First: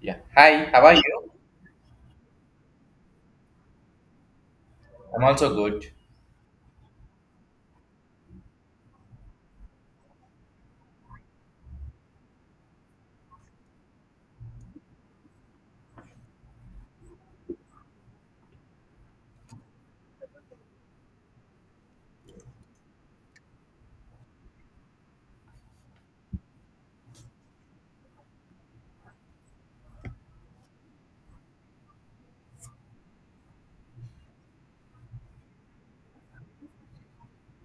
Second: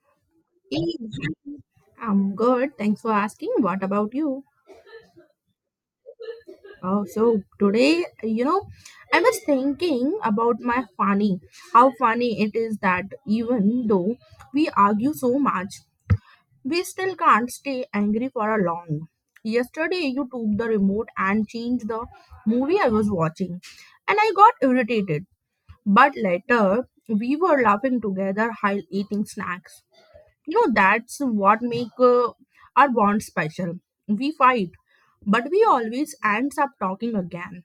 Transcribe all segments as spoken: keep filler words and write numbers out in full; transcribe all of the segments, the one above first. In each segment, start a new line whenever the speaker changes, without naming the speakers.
Yeah. Hi, how are
Hey,
you?
I'm good. Thanks for asking. What about you?
I'm also good.
Oh, so today, you know, I was thinking about my funny, how funny it is that even though we argue so much, we still can't stay angry for a long. Yesterday, you took the remote and changed the movie I was watching, and I got irritated. But later, we were laughing together while eating snacks. You know, that's what make uh, our bond special. We fight, but we always ends up talking again.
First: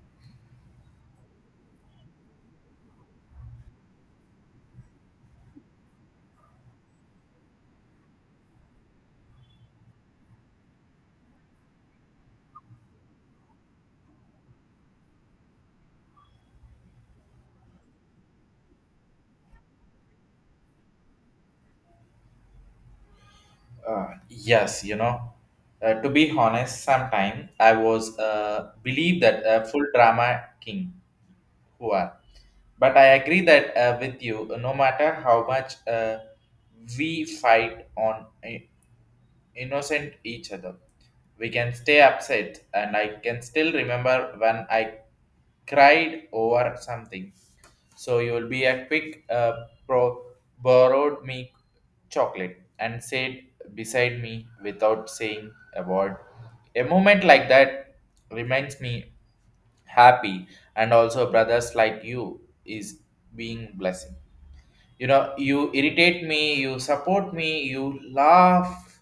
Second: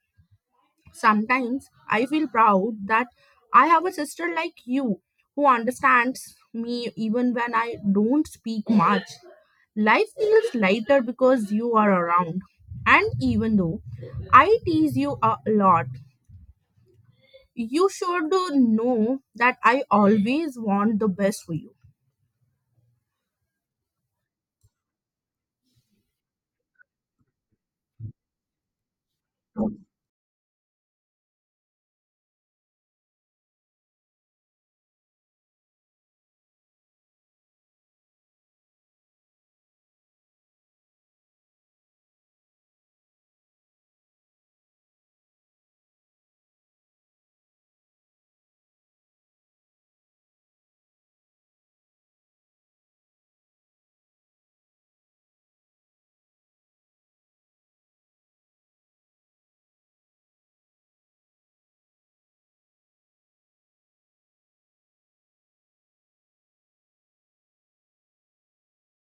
Sometimes I feel proud that I have a sister like you who understands me even when I don't speak much. Life feels lighter because you are around. And even though I tease you a lot, you should know that I always want the best for you.
Uh, yes, you know, uh, to be honest, sometime I was uh, believe that uh, full drama king who are. But I agree that uh, with you, uh, no matter how much uh, we fight on i- innocent each other, we can stay upset. And I can still remember when I cried over something. So you will be a quick uh, pro- borrowed me chocolate and sat beside me without saying a word. A moment like that reminds me happy and also brothers like you is being blessing. You know, you irritate me, you support me, you laugh,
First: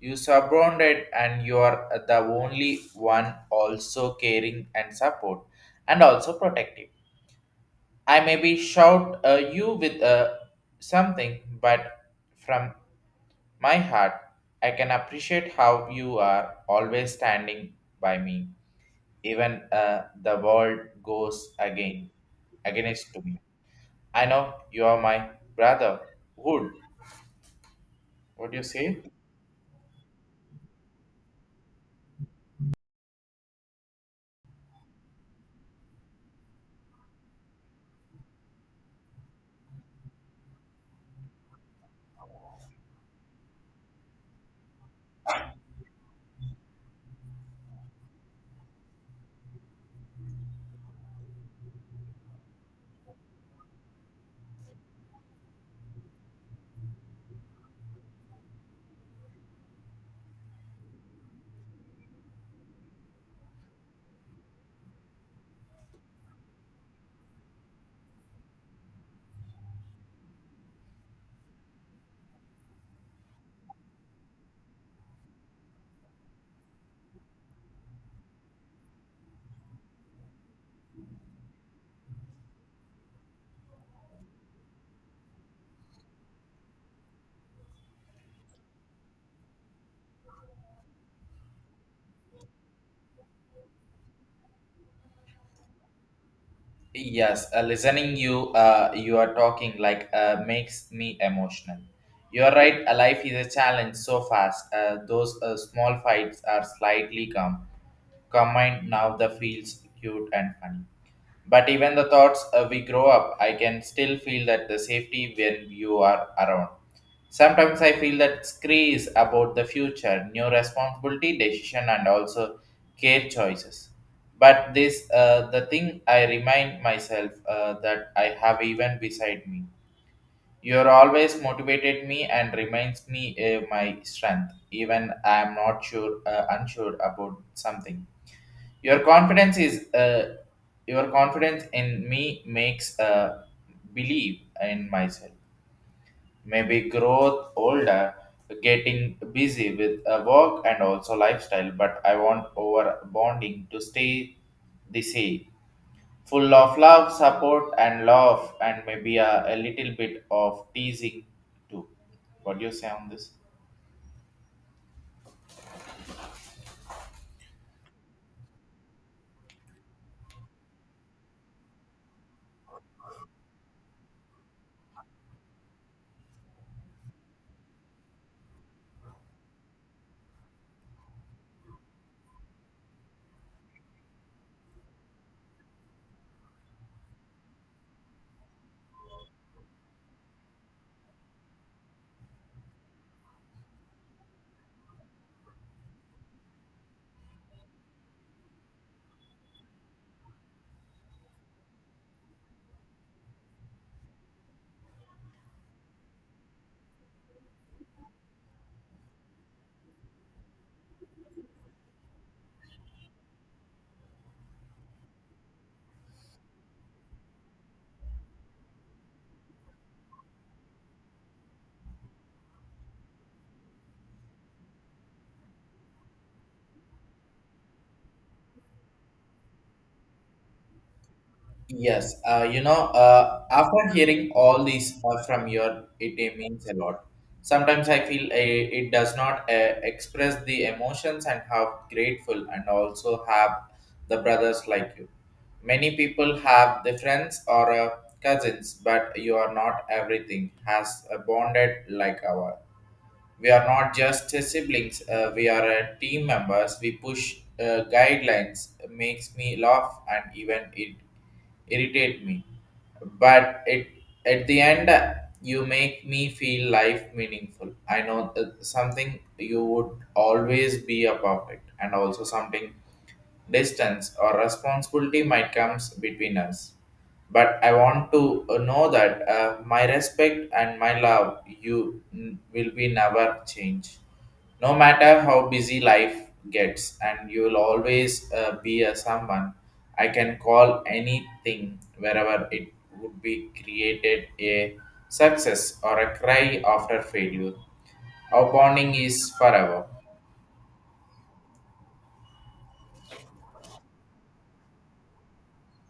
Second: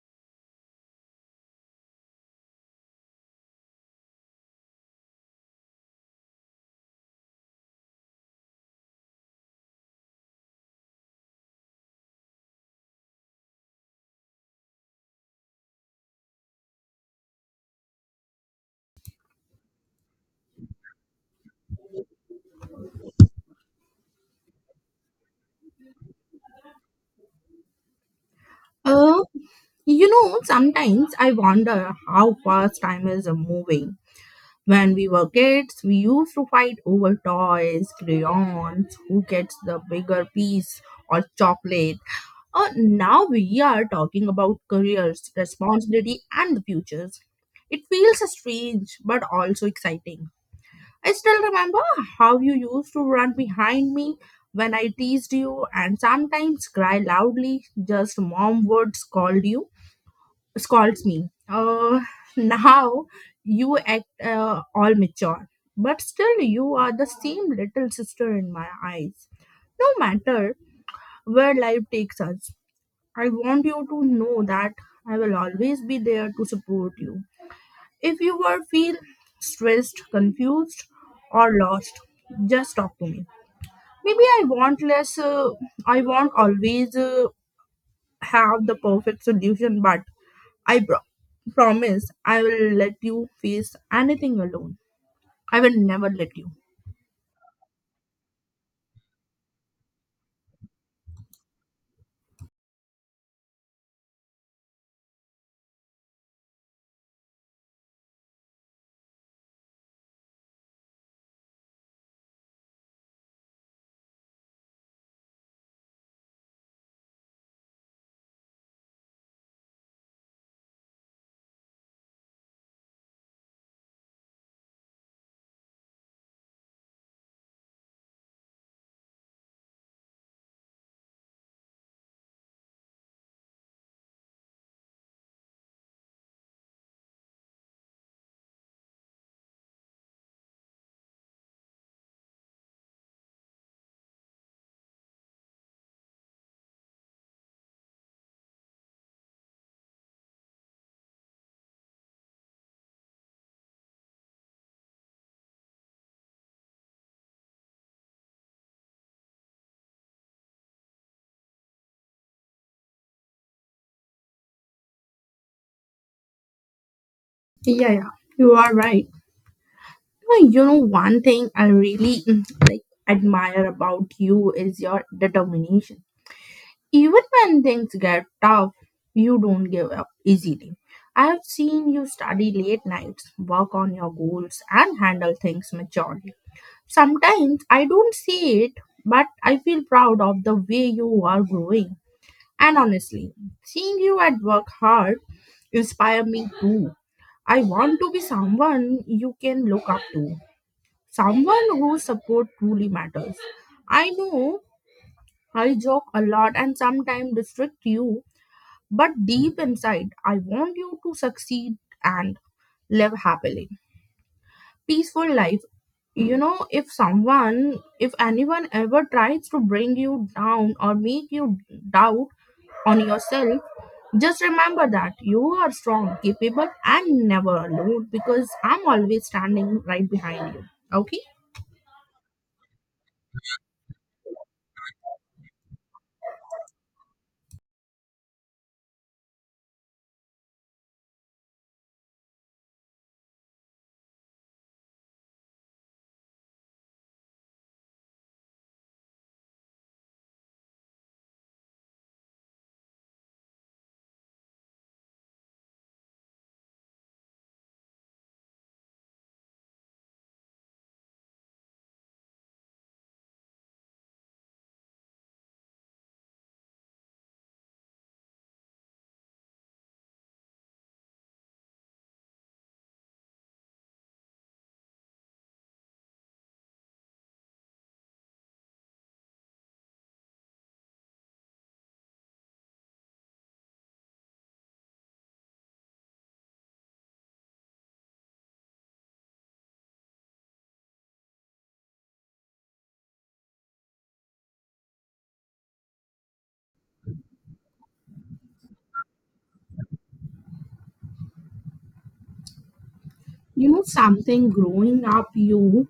you surrounded and you are the only one also caring and support and also protective. I maybe shout uh, you with uh, something, but from my heart, I can appreciate how you are always standing by me, even uh, the world goes again against to me. I know you are my brother. Wood, what do you say?
Oh. You know, sometimes I wonder how fast time is moving. When we were kids, we used to fight over toys, crayons, who gets the bigger piece, or chocolate. Uh, now we are talking about careers, responsibility, and the futures. It feels strange but also exciting. I still remember how you used to run behind me when I teased you and sometimes cry loudly, just mom would scold you scolds me. Uh, now you act uh, all mature, but still you are the same little sister in my eyes. No matter where life takes us, I want you to know that I will always be there to support you. If you ever feel stressed, confused, or lost, just talk to me. Maybe I want less. Uh, I won't always uh, have the perfect solution, but I bro- promise I will let you face anything alone. I will never let you.
Yes, uh, listening you, uh, you are talking like uh, makes me emotional. You are right. A life is a challenge so fast. Uh, those uh, small fights are slightly calm combined now the feels cute and funny. But even the thoughts uh, we grow up, I can still feel that the safety when you are around. Sometimes I feel that screes about the future, new responsibility, decision, and also care choices. But this, uh, the thing I remind myself uh, that I have even beside me. You are always motivated me and reminds me uh, my strength, even I am not sure, uh, unsure about something. Your confidence is uh, your confidence in me makes uh, believe in myself. Maybe growth older, getting busy with uh, work and also lifestyle, but I want over bonding to stay the same, full of love, support, and love, and maybe a, a little bit of teasing too. What do you say on this?
Yeah, yeah, you are right. Well, you know, one thing I really mm, like admire about you is your determination. Even when things get tough, you don't give up easily. I have seen you study late nights, work on your goals, and handle things maturely. Sometimes I don't see it, but I feel proud of the way you are growing. And honestly, seeing you at work hard inspire me too. I want to be someone you can look up to, someone whose support truly matters. I know I joke a lot and sometimes restrict you, but deep inside, I want you to succeed and live happily, peaceful life. You know, if someone if anyone ever tries to bring you down or make you doubt on yourself, just remember that you are strong, capable, and never alone, because I'm always standing right behind you. Okay,
Yes, uh, you know, uh, after hearing all these uh, from your, it, it means a lot. Sometimes I feel uh, it does not uh, express the emotions and how grateful and also have the brothers like you. Many people have the friends or uh, cousins, but you are not everything has uh, bonded like our we are not just uh, siblings uh, we are uh, team members we push uh, guidelines makes me laugh and even it irritate me but it at the end uh, you make me feel life meaningful. I know uh, something you would always be a perfect and also something distance or responsibility might comes between us but I want to uh, know that uh, my respect and my love you n- will be never change. No matter how busy life gets, and you will always uh, be a someone I can call anything wherever it would be created a success or a cry after failure. Our bonding is forever.
you know something, growing up you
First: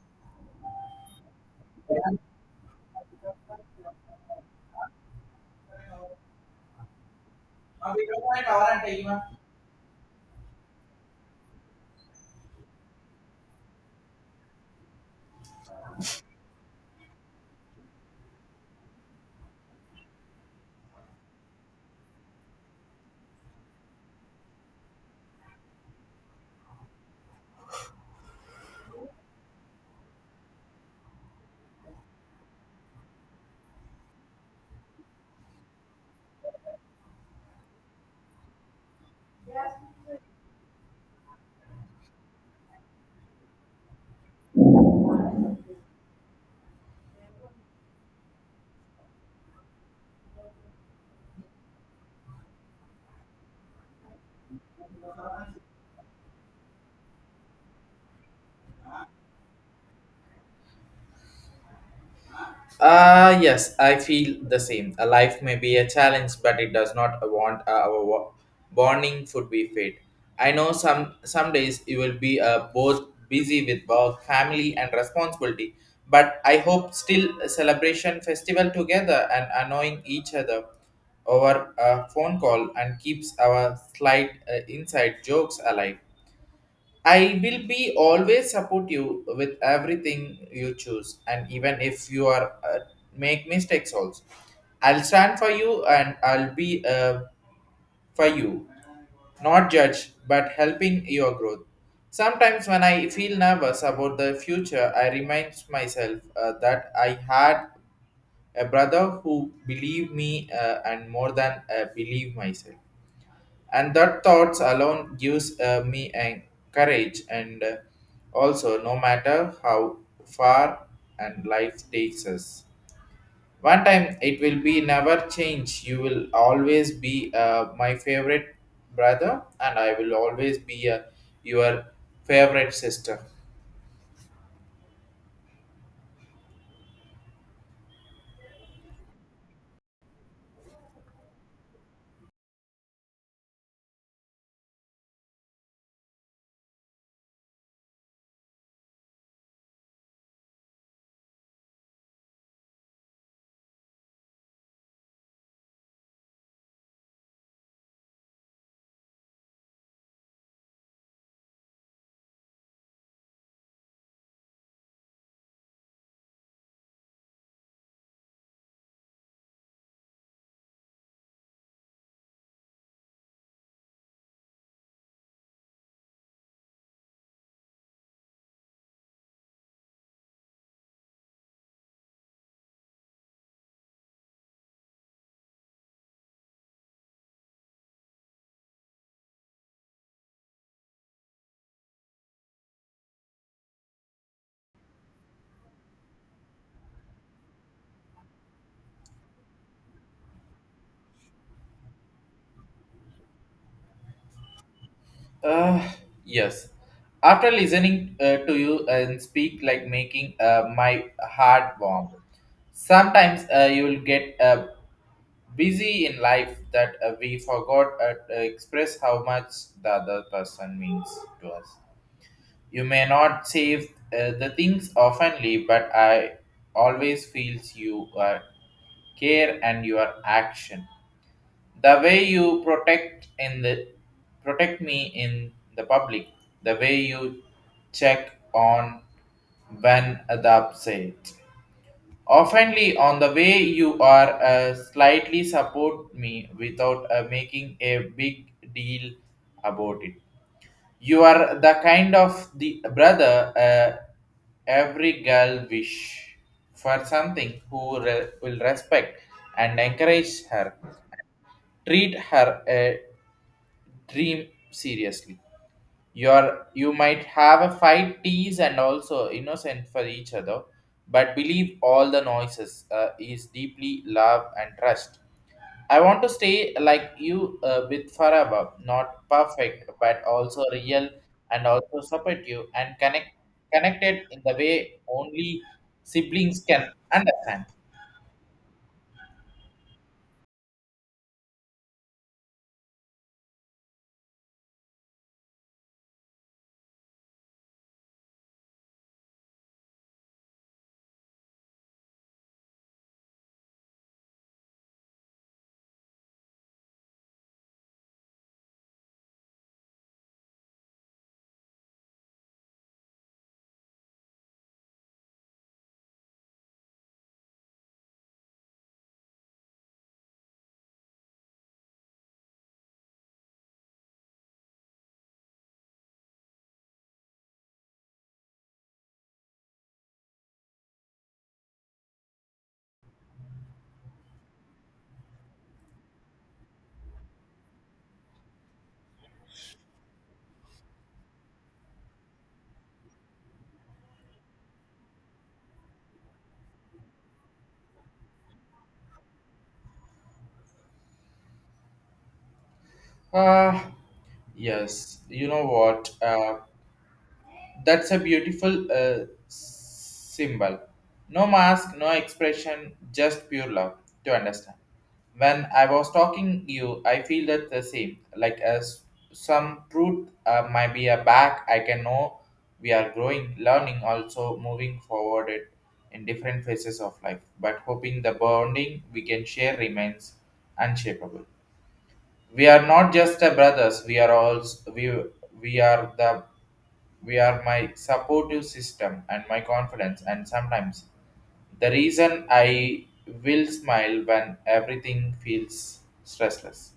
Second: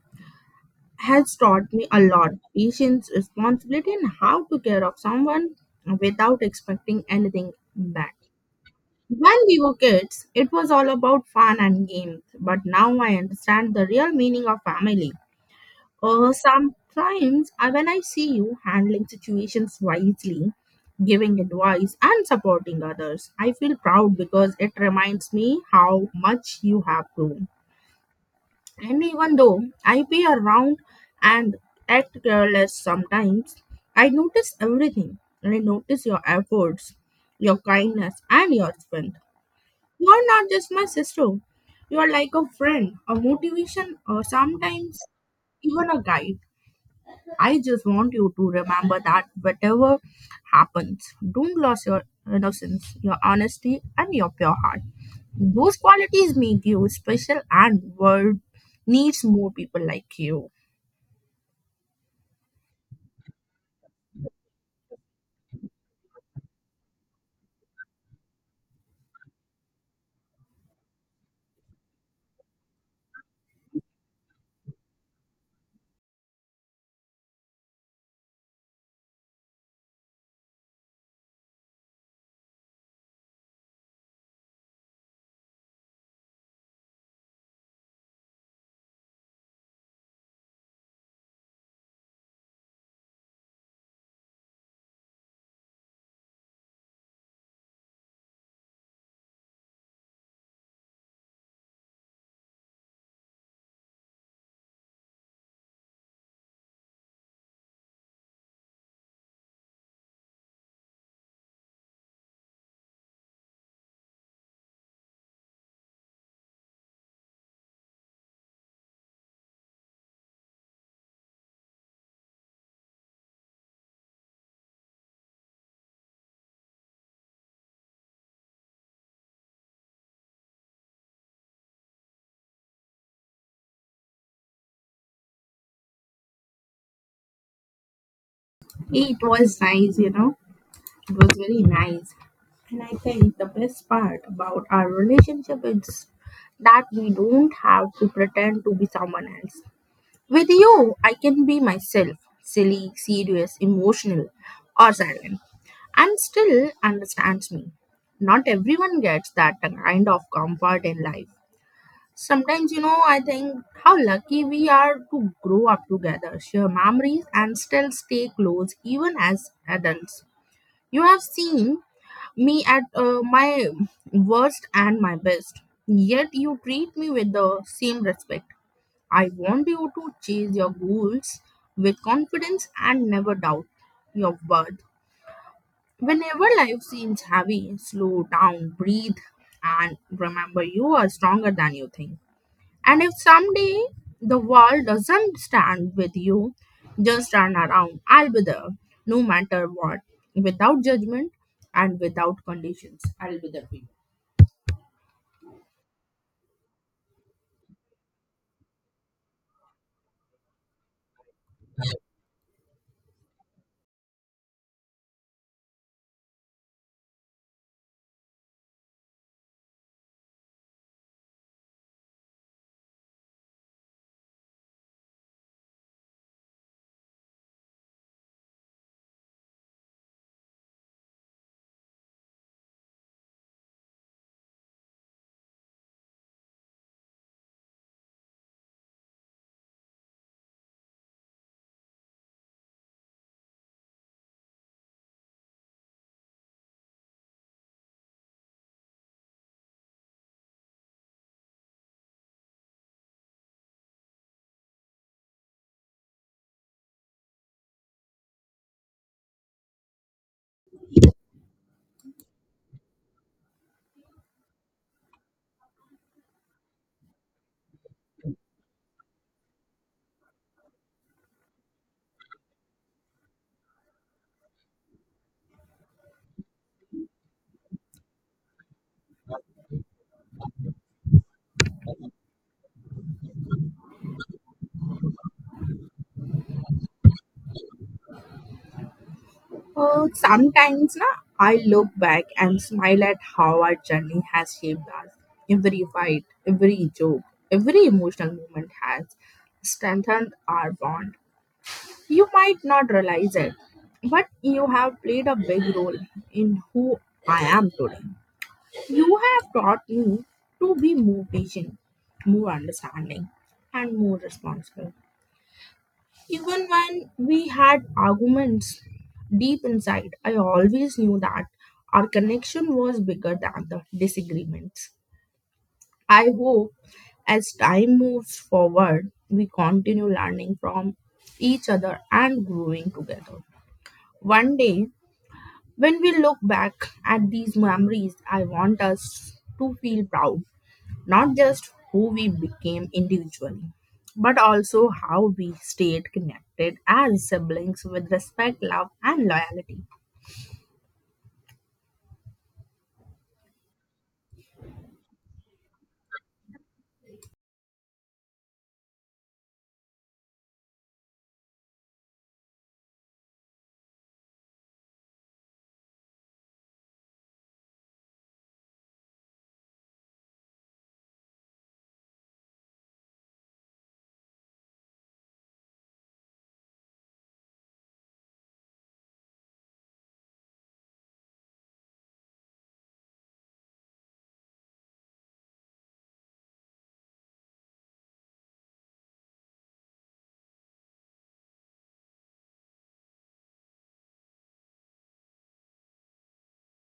has taught me a lot: patience, responsibility, and how to care of someone without expecting anything back. When we were kids, it was all about fun and games, but now I understand the real meaning of family. Uh, sometimes, I, when I see you handling situations wisely, giving advice, and supporting others, I feel proud because it reminds me how much you have grown. And even though I be around and act careless sometimes, I notice everything. I notice your efforts, your kindness, and your strength. You're not just my sister. You're like a friend, a motivation, or sometimes even a guide. I just want you to remember that whatever happens, don't lose your innocence, your honesty, and your pure heart. Those qualities make you special, and world needs more people like you.
Uh, yes, I feel the same. A life may be a challenge, but it does not want uh, our wo- bonding should be fade. I know some some days you will be uh, both busy with work, family, and responsibility. But I hope still a celebration festival together and annoying each other over a phone call and keeps our slight uh, inside jokes alive. I will be always support you with everything you choose, and even if you are uh, make mistakes also, I'll stand for you and I'll be uh, for you, not judge but helping your growth. Sometimes when I feel nervous about the future, I remind myself uh, that I had a brother who believed me uh, and more than uh, believe myself and that thoughts alone gives uh, me an courage and uh, also no matter how far and life takes us one time it will be never change. You will always be uh, my favorite brother and I will always be uh, your favorite sister.
It was nice, you know. It was very nice. And I think the best part about our relationship is that we don't have to pretend to be someone else. With you, I can be myself silly, serious, emotional, or silent, and still understands me. Not everyone gets that kind of comfort in life. Sometimes, you know, I think how lucky we are to grow up together, share memories, and still stay close even as adults. You have seen me at uh, my worst and my best. Yet you treat me with the same respect. I want you to chase your goals with confidence and never doubt your worth. Whenever life seems heavy, slow down, breathe, and remember you are stronger than you think. And if someday the world doesn't stand with you, just turn around. I'll be there, no matter what, without judgment and without conditions.
Uh, yes, after listening uh, to you and speak like making uh, my heart warm. Sometimes uh, you will get uh, busy in life that uh, we forgot uh, to express how much the other person means to us. You may not say uh, the things oftenly, but I always feels you uh, care and your action. The way you protect in the protect me in the public, the way you check on when the upset oftenly, on the way you are uh, slightly support me without uh, making a big deal about it. You are the kind of the brother uh, every girl wish for something who re- will respect and encourage her, treat her a dream seriously. You're you might have a fight tease and also innocent for each other but believe all the noises uh, is deeply love and trust. I want to stay like you uh, with forever not perfect but also real and also support you and connect connected in the way only siblings can understand.
Uh, sometimes na, I look back and smile at how our journey has shaped us. Every fight, every joke, every emotional moment has strengthened our bond. You might not realize it, but you have played a big role in who I am today. You have taught me to be more patient, more understanding, and more responsible. Even when we had arguments deep inside, I always knew that our connection was bigger than the disagreements. I hope as time moves forward, we continue learning from each other and growing together. One day, when we look back at these memories, I want us to feel proud not just who we became individually, but also how we stayed connected as siblings with respect, love, and loyalty.
Uh, yes, you know what uh, that's a beautiful uh, symbol. No mask, no expression, just pure love to understand. When I was talking you, I feel that the same. Like as some truth uh, might be a back, I can know we are growing, learning, also moving forward it in different phases of life. But hoping the bonding we can share remains unshakable. We are not just a brothers. We are also we we are the we are my supportive system and my confidence and sometimes the reason I will smile when everything feels stressless.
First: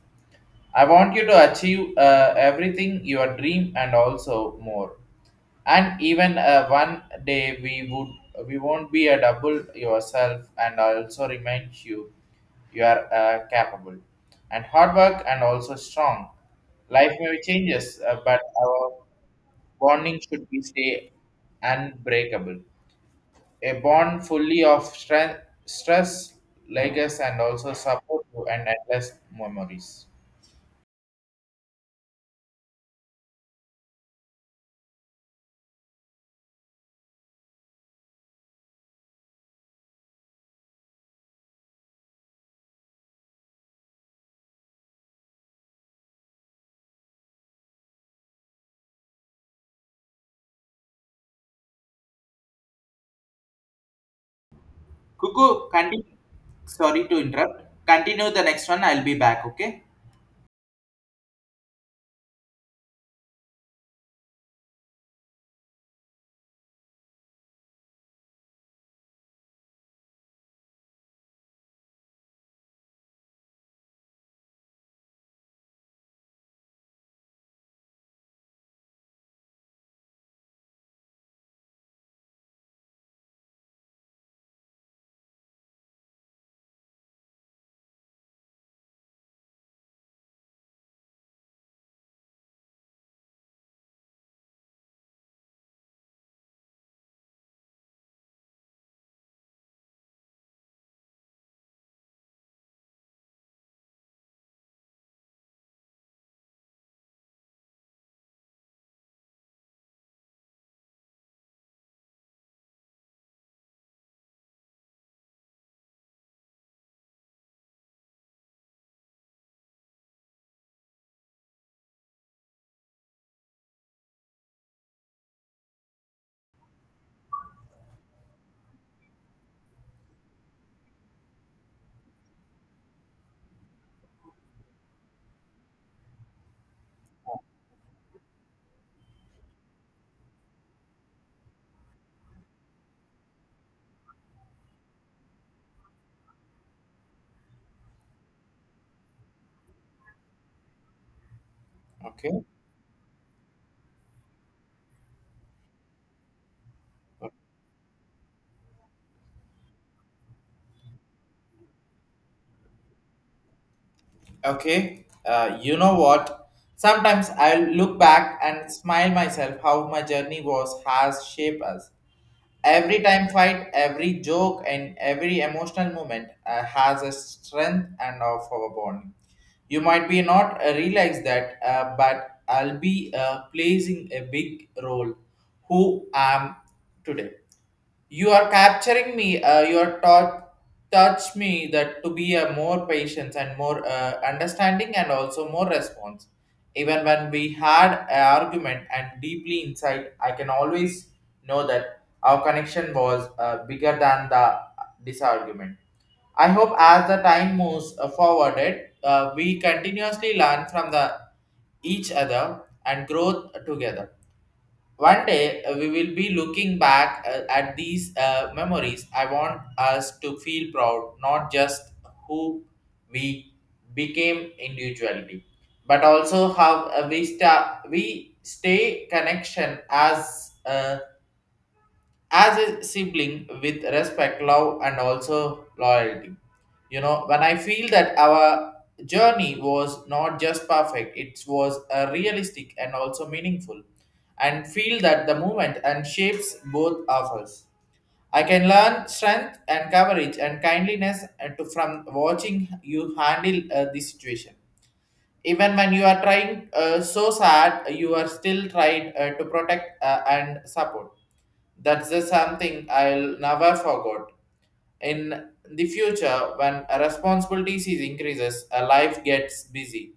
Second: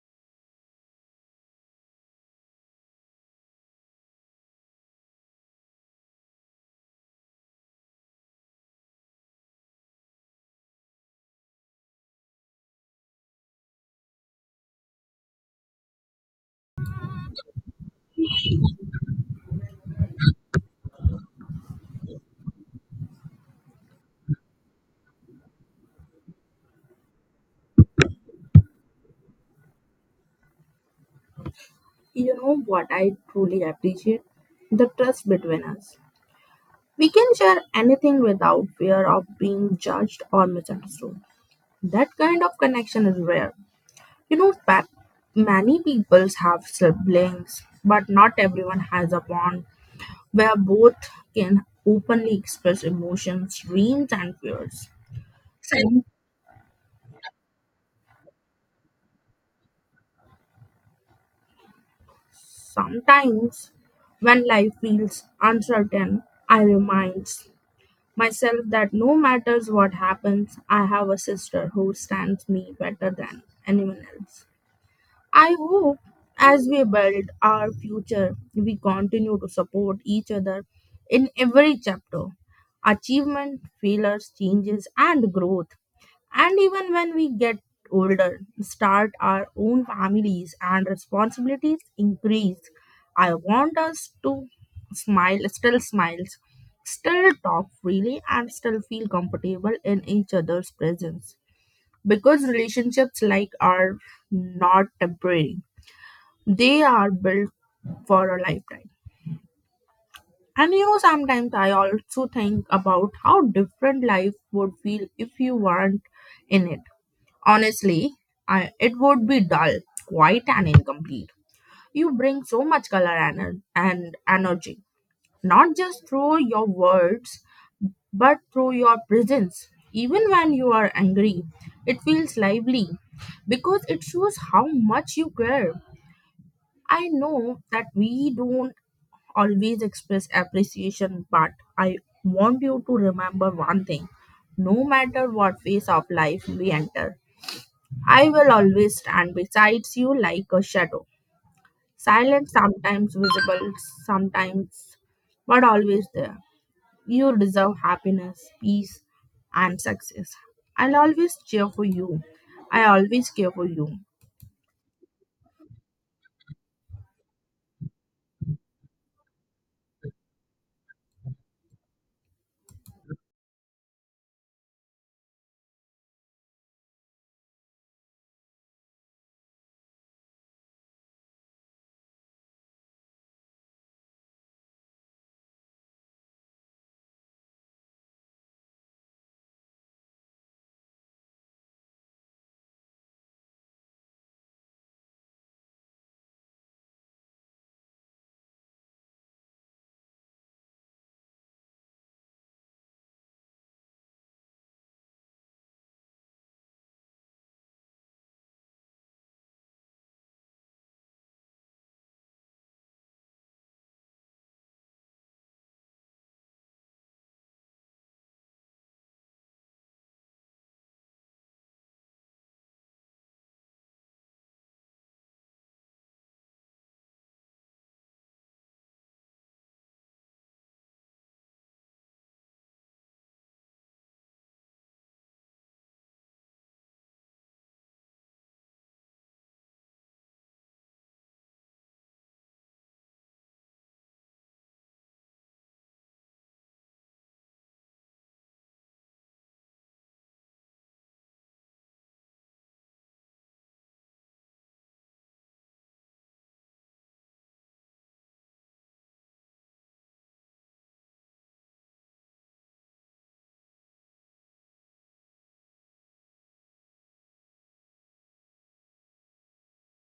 I want you to achieve uh, everything your dream and also more. And even uh, one day we would we won't be a double yourself and also remind you you are uh, capable and hard work and also strong. Life may changes, uh, but our bonding should be stay unbreakable. A bond fully of strength, stress, legacy, and also support and endless memories.
You know what I truly appreciate? The trust between us. We can share anything without fear of being judged or misunderstood. That kind of connection is rare. You know, pa- many people have siblings, but not everyone has a bond where both can openly express emotions, dreams, and fears.
Kuku,
And
continue. Sorry to interrupt. Continue the next one. I'll be back. Okay.
sometimes, when life feels uncertain, I remind myself that no matters what happens, I have a sister who stands me better than anyone else. I hope as we build our future, we continue to support each other in every chapter achievement, failures, changes, and growth. And even when we get older, start our own families and responsibilities increase. I want us to smile, still smiles, still talk freely, and still feel comfortable in each other's presence. Because relationships like are not temporary. They are built for a lifetime. And you know, sometimes I also think about how different life would feel if you weren't in it. Honestly, I, it would be dull, quiet, and incomplete. You bring so much color and, and energy, not just through your words, but through your presence. Even when you are angry, it feels lively because it shows how much you care. I know that we don't always express appreciation, but I want you to remember one thing: no matter what phase of life we enter, I will always stand beside you like a shadow,
Okay,
silent, sometimes visible, sometimes, but always there. You deserve happiness, peace, and success. I'll always cheer for you. I always care for you.
okay. Uh, You know what? Sometimes I'll look back and smile myself how my journey was has shaped us. Every time fight, every joke, and every emotional moment uh, has a strength and of our bond. You might be not uh, realize that, uh, but I'll be uh, placing a big role who I am today. You are capturing me. Uh, you are taught touch me that to be a more patience and more uh, understanding and also more response. Even when we had an argument and deeply inside, I can always know that our connection was uh, bigger than the disargument. I hope as the time moves uh, forwarded, uh, we continuously learn from the each other and grow together. One day uh, we will be looking back uh, at these uh, memories. I want us to feel proud, not just who we became individually, but also how uh, we, sta- we stay connection as uh, as a sibling with respect, love, and also loyalty. You know, when I feel that our journey was not just perfect, it was uh, realistic and also meaningful, and feel that the movement and shapes both of us. I can learn strength and courage and kindliness uh, to, from watching you handle uh, the situation even when you are trying uh, so sad you are still trying uh, to protect uh, and support that's the something I'll never forget in the future when responsibilities is increases a life gets busy.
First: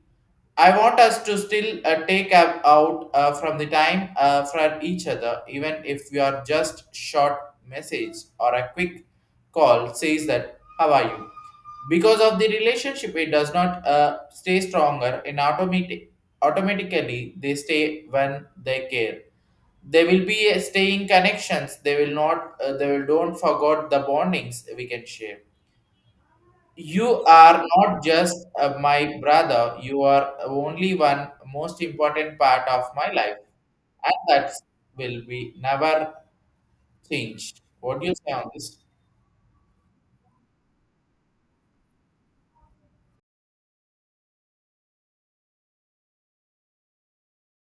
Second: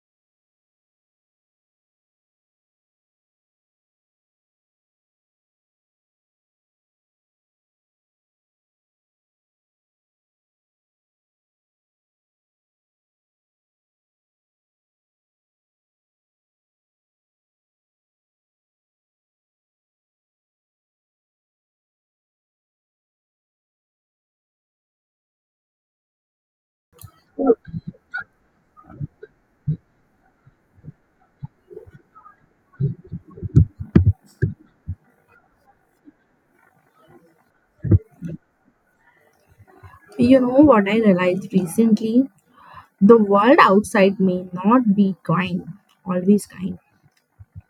I want us to still uh, take up out uh, from the time uh, for each other even if we are just short message or a quick call says that how are you because of the relationship it does not uh, stay stronger and automatic automatically they stay when they care. They will be a staying connections they will not uh, they will don't forget the bondings we can share. You are not just uh, my brother you are only one most important part of my life and that will be never changed. What do you say on this?
You know what I realized recently? The world outside may not be kind, always kind.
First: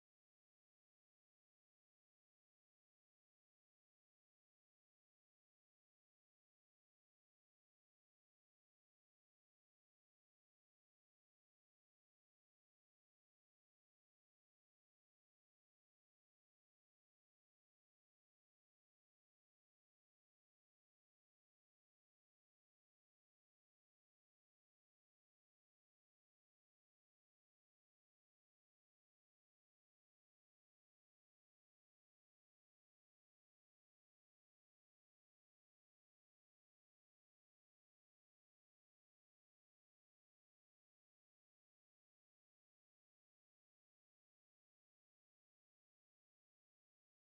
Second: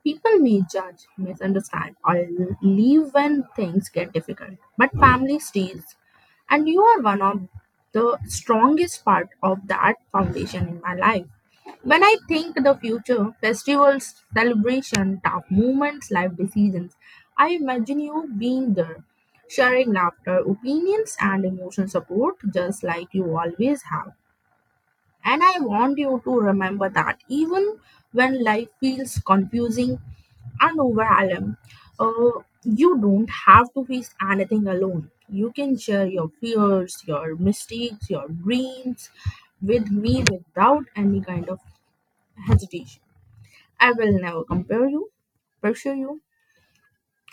People may judge, misunderstand, or leave when things get difficult, but family stays. And you are one of the strongest part of that foundation in my life. When I think the future, festivals, celebration, tough moments, life decisions, I imagine you being there, sharing laughter, opinions, and emotional support, just like you always have. And I want you to remember that even when life feels confusing and overwhelming, uh, you don't have to face anything alone. You can share your fears, your mistakes, your dreams with me without any kind of hesitation. I will never compare you, pressure you.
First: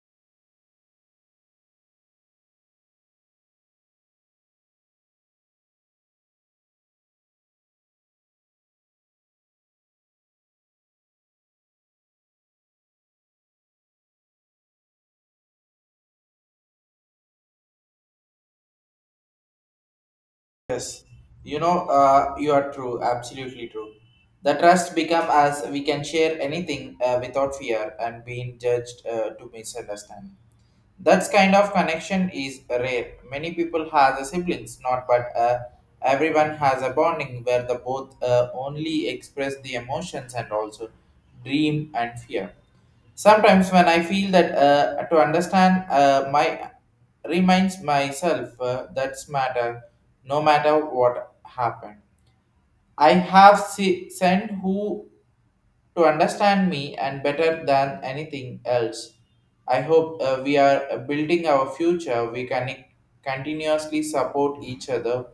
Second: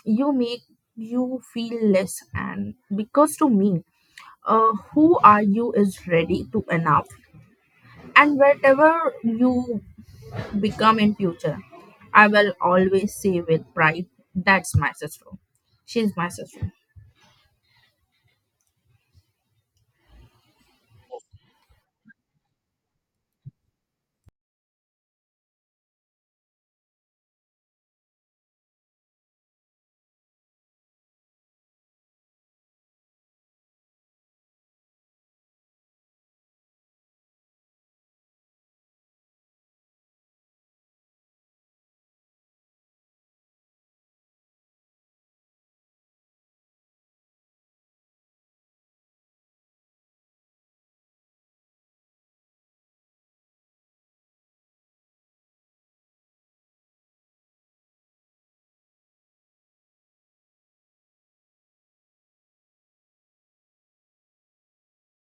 You make you feel less, and because to me, uh, who are you is ready to enough and wherever you become in future. I will always say with pride, that's my sister. She's my sister.
You know, uh, you are true, absolutely true. The trust become as we can share anything uh, without fear and being judged uh, to misunderstand. That kind of connection is rare. Many people has a siblings, not but uh, everyone has a bonding where the both uh, only express the emotions and also dream and fear. Sometimes when I feel that uh, to understand uh, my reminds myself uh, that's matter no matter what happened. I have se- sent who to understand me and better than anything else. I hope uh, we are building our future. We can continuously support each other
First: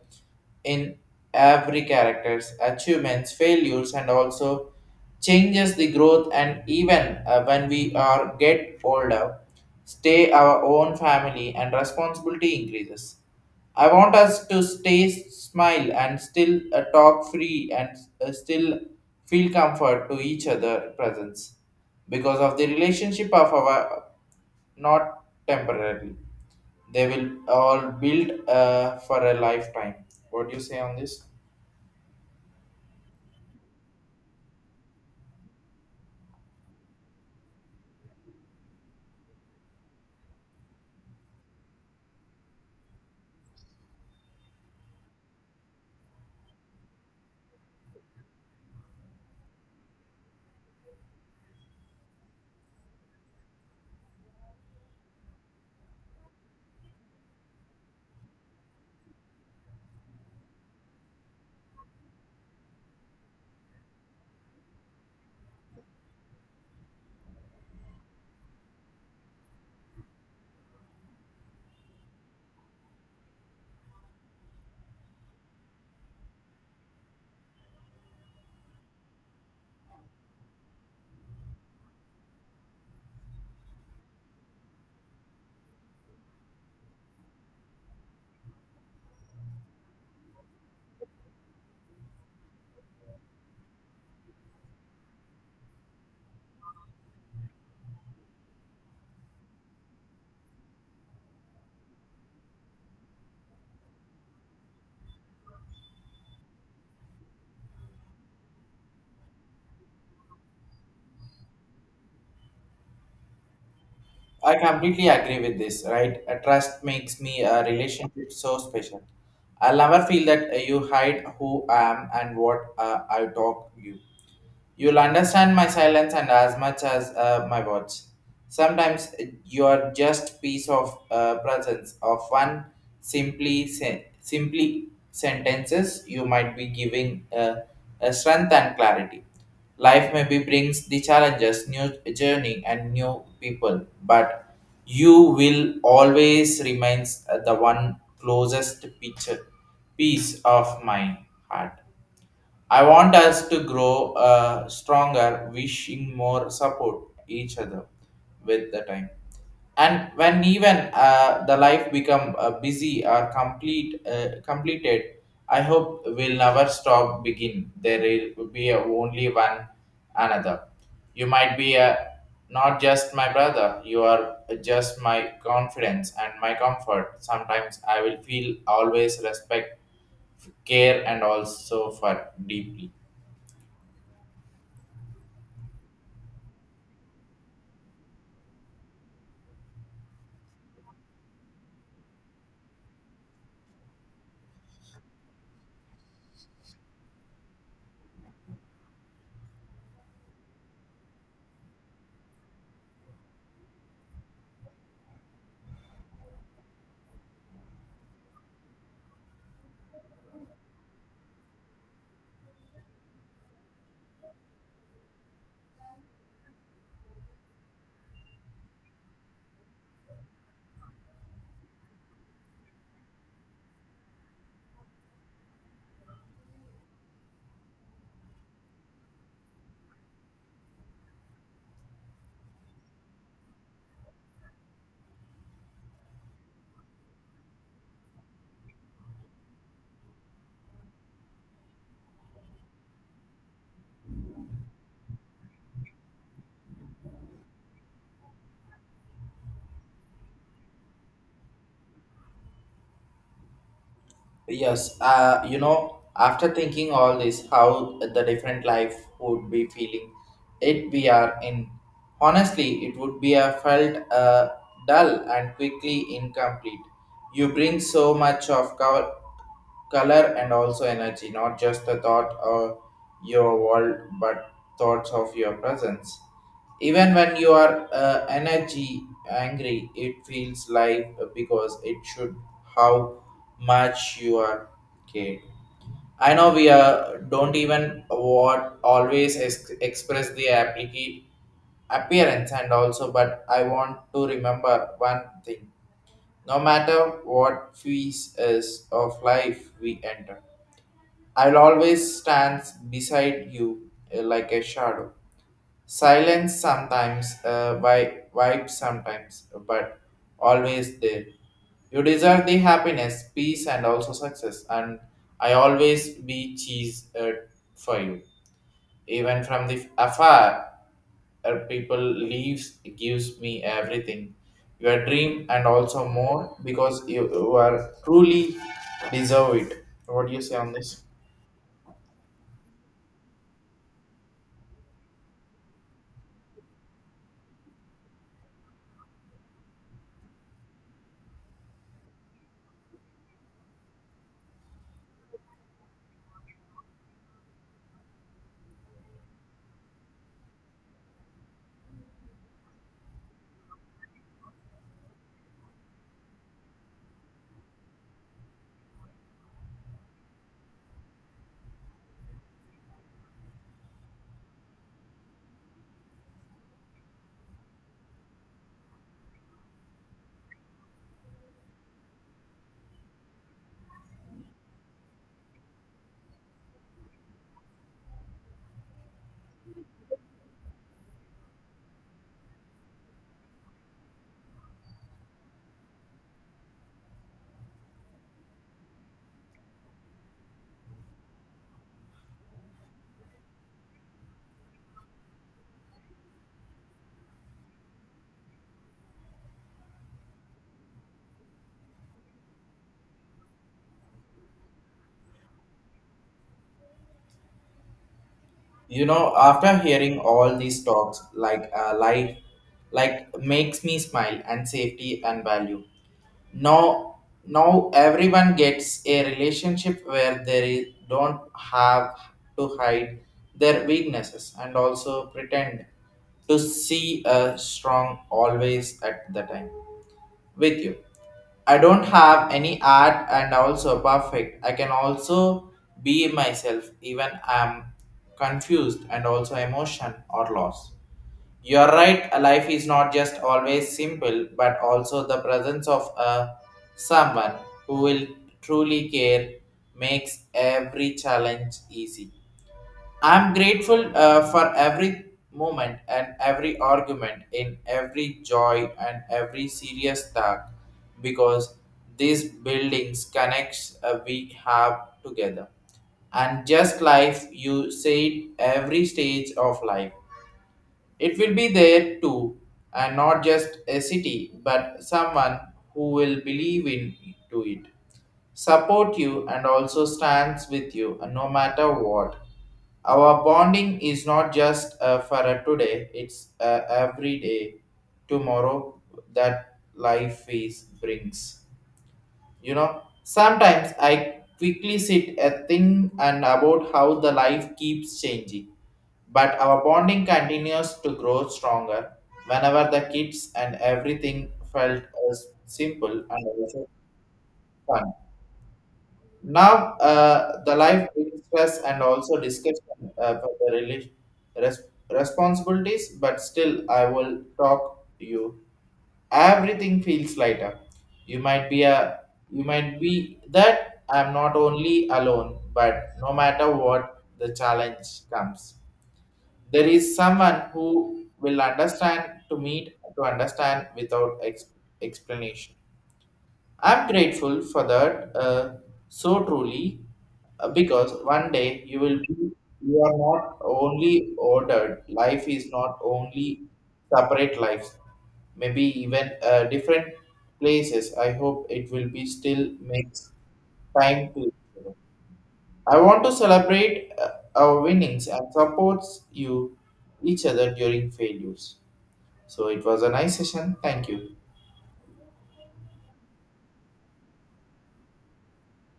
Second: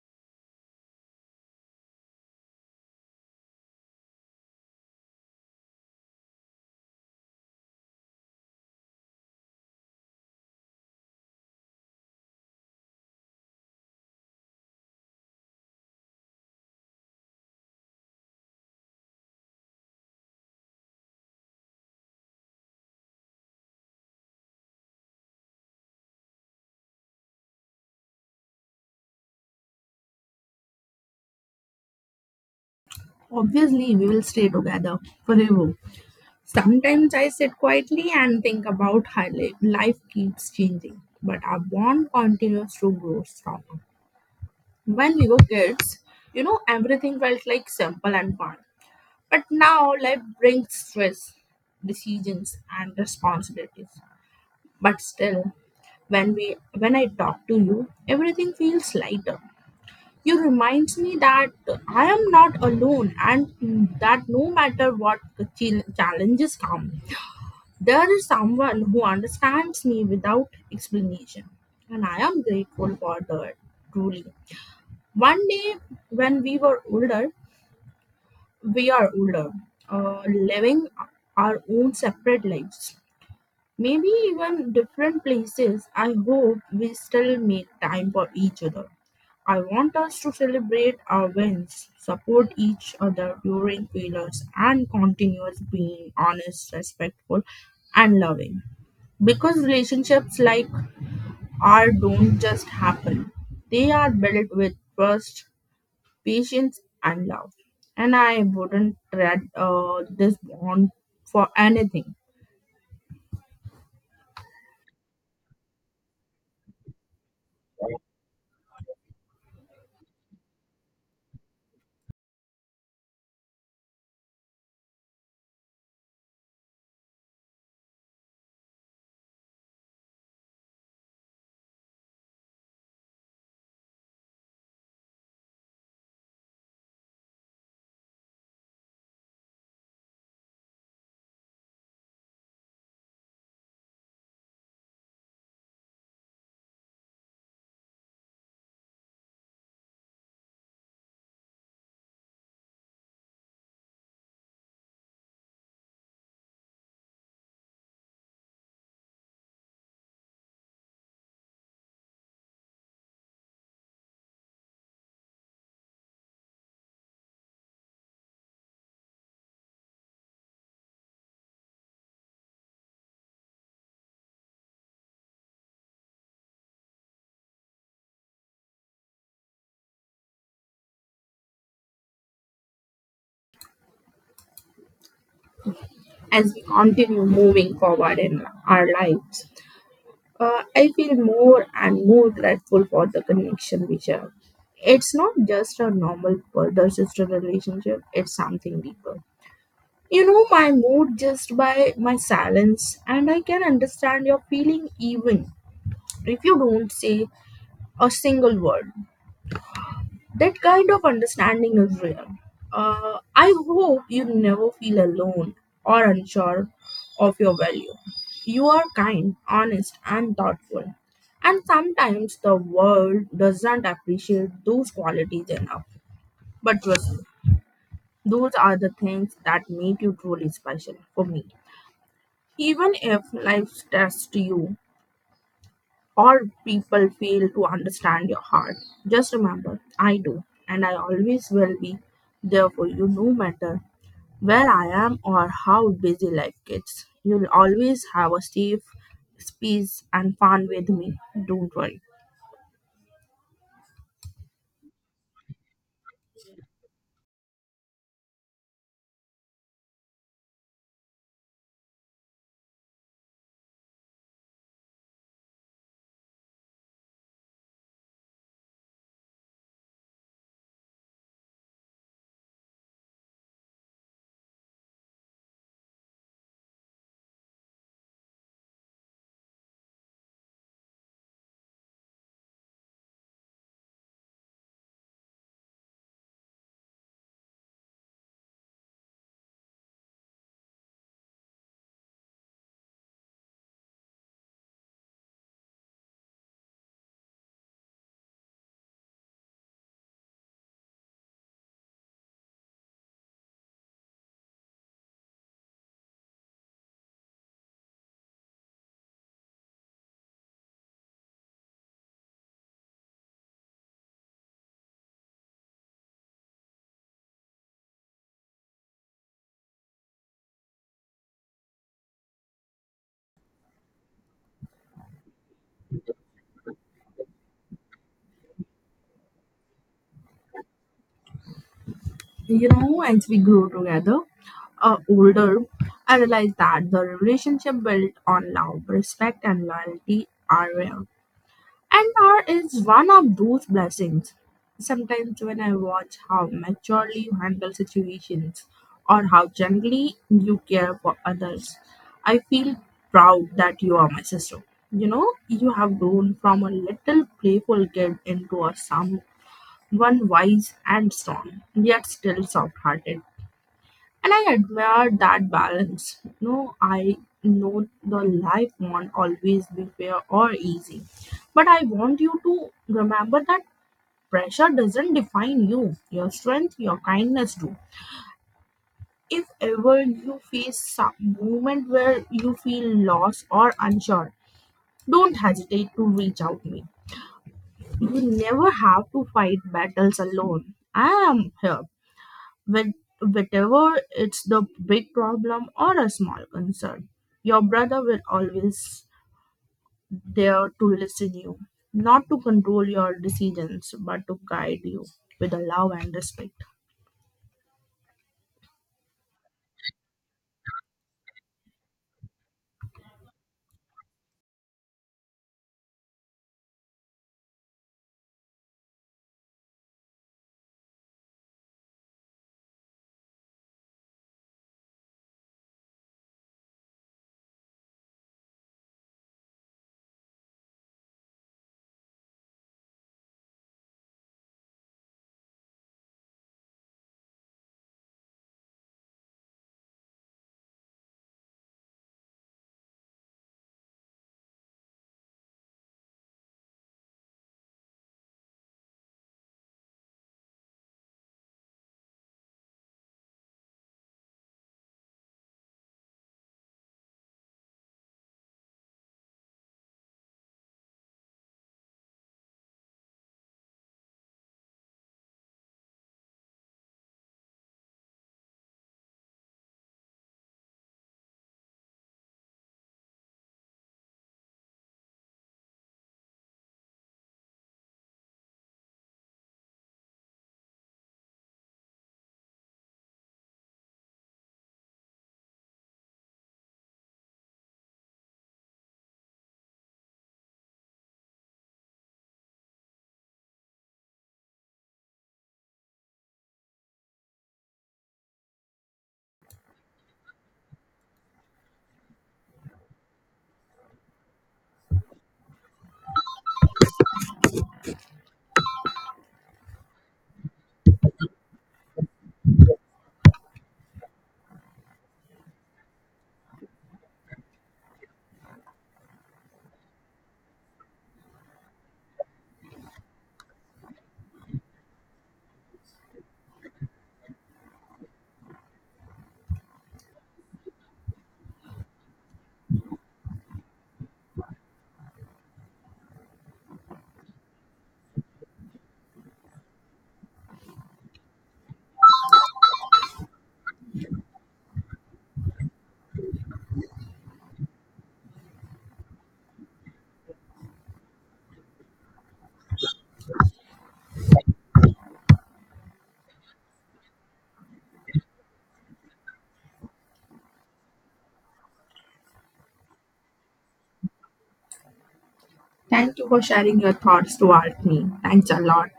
in every character's achievements, failures, and also changes the growth. And even uh, when we are get older, stay our own family and responsibility increases. I want us to stay smile and still uh, talk free and uh, still feel comfort to each other presence because of the relationship of our not temporarily. They will all build uh, for a lifetime. What do you say on this?
Obviously, we will stay together forever. Sometimes I sit quietly and think about how li- life keeps changing, but our bond continues to grow stronger. When we were kids, you know, everything felt like simple and fun. But now life brings stress, decisions, and responsibilities. But still, when we when I talk to you, everything feels lighter. You reminds me that I am not alone and that no matter what ch- challenges come, there is someone who understands me without explanation. And I am grateful for that, truly. One day when we were older, we are older, uh, living our own separate lives. Maybe even different places. I hope we still make time for each other. I want us to celebrate our wins, support each other during failures, and continue being honest, respectful, and loving. Because relationships like ours don't just happen, they are built with trust, patience, and love. And I wouldn't trade uh, this bond for anything.
I completely agree with this, right? A trust makes me a relationship so special. I'll never feel that uh, you hide who I am and what uh, I talk you. You'll understand my silence and as much as uh, my words. Sometimes uh, you are just piece of uh, presence of one simply sen- simply sentences you might be giving uh, a strength and clarity. Life maybe brings the challenges, new journey, and new people, but you will always remains the one closest picture, peace of my heart. I want us to grow uh, stronger, wishing more support each other with the time. And when even uh, the life become uh, busy or complete uh, completed, I hope will never stop begin. There will be a only one another. You might be a, not just my brother. You are just my confidence and my comfort. Sometimes I will feel always respect care and also for deeply.
As we continue moving forward in our lives. Uh, I feel more and more grateful for the connection we share. It's not just a normal brother sister relationship, it's something deeper. You know my mood just by my silence, and I can understand your feeling even if you don't say a single word. That kind of understanding is real. Uh, I hope you never feel alone or unsure of your value. You are kind, honest, and thoughtful. And sometimes the world doesn't appreciate those qualities enough. But trust me, those are the things that make you truly special for me. Even if life tests you, or people fail to understand your heart, just remember I do, and I always will be there for you no matter where I am or how busy life gets. You'll always have a safe space and fun with me. Don't worry.
Yes, uh, you know, after thinking all this, how the different life would be feeling it we are in. Honestly, it would be a felt uh, dull and quickly incomplete. You bring so much of col- color and also energy, not just the thought of your world, but thoughts of your presence. Even when you are uh, energy angry, it feels live because it should how much you are cared. I know we are don't even what always ex- express the applica- appearance and also, but I want to remember one thing. No matter what phase is of life we enter, I'll always stand beside you uh, like a shadow. Silence sometimes, uh, wi- vibe sometimes, but always there. You deserve the happiness, peace, and also success. And I always be cheese uh, for you. Even from the afar, uh, people leaves gives me everything. Your dream and also more because you, you are truly deserve it. What do you say on this?
You know, as we grow together, uh, older, I realized that the relationship built on love, respect, and loyalty are rare. And art is one of those blessings. Sometimes when I watch how maturely you handle situations or how gently you care for others, I feel proud that you are my sister. You know, you have grown from a little playful kid into a someone wise and strong, yet still soft hearted. And I admire that balance. No I know the life won't always be fair or easy, but I want you to remember that pressure doesn't define you, your strength, your kindness do. If ever you face some moment where you feel lost or unsure, don't hesitate to reach out to me. You never have to fight battles alone. I am here. With, Whatever it's the big problem or a small concern, your brother will always there to listen you, not to control your decisions, but to guide you with a love and respect.
You know, after hearing all these talks like uh, life like makes me smile and safety and value now now everyone gets a relationship where they don't have to hide their weaknesses and also pretend to see a strong always at the time with you. I don't have any art and also perfect. I can also be myself even I'm confused and also emotion or loss. You're right, life is not just always simple, but also the presence of a someone who will truly care makes every challenge easy. I'm grateful uh, for every moment and every argument, in every joy and every serious talk, because these buildings connects uh, we have together. And just life, you said every stage of life, it will be there too, and not just a city, but someone who will believe in to it support you and also stands with you uh, no matter what. Our bonding is not just uh, for a today, it's uh, every day, tomorrow that life is brings. You know, sometimes I quickly sit a thing and about how the life keeps changing, but our bonding continues to grow stronger whenever the kids and everything felt as simple and also fun. Now, uh, the life brings stress and also discussion uh, for the relig- res- responsibilities, but still, I will talk to you. Everything feels lighter. You might be a, you might be that I'm not only alone, but no matter what the challenge comes, there is someone who will understand to meet to understand without ex- explanation. I'm grateful for that uh, so truly uh, because one day you will be, you are not only ordered, life is not only separate lives, maybe even uh, different places. I hope it will be still makes time to. I want to celebrate uh, our winnings and supports you each other during failures. So it was a nice session. Thank you.
Thank you for sharing your thoughts toward me. Thanks a lot.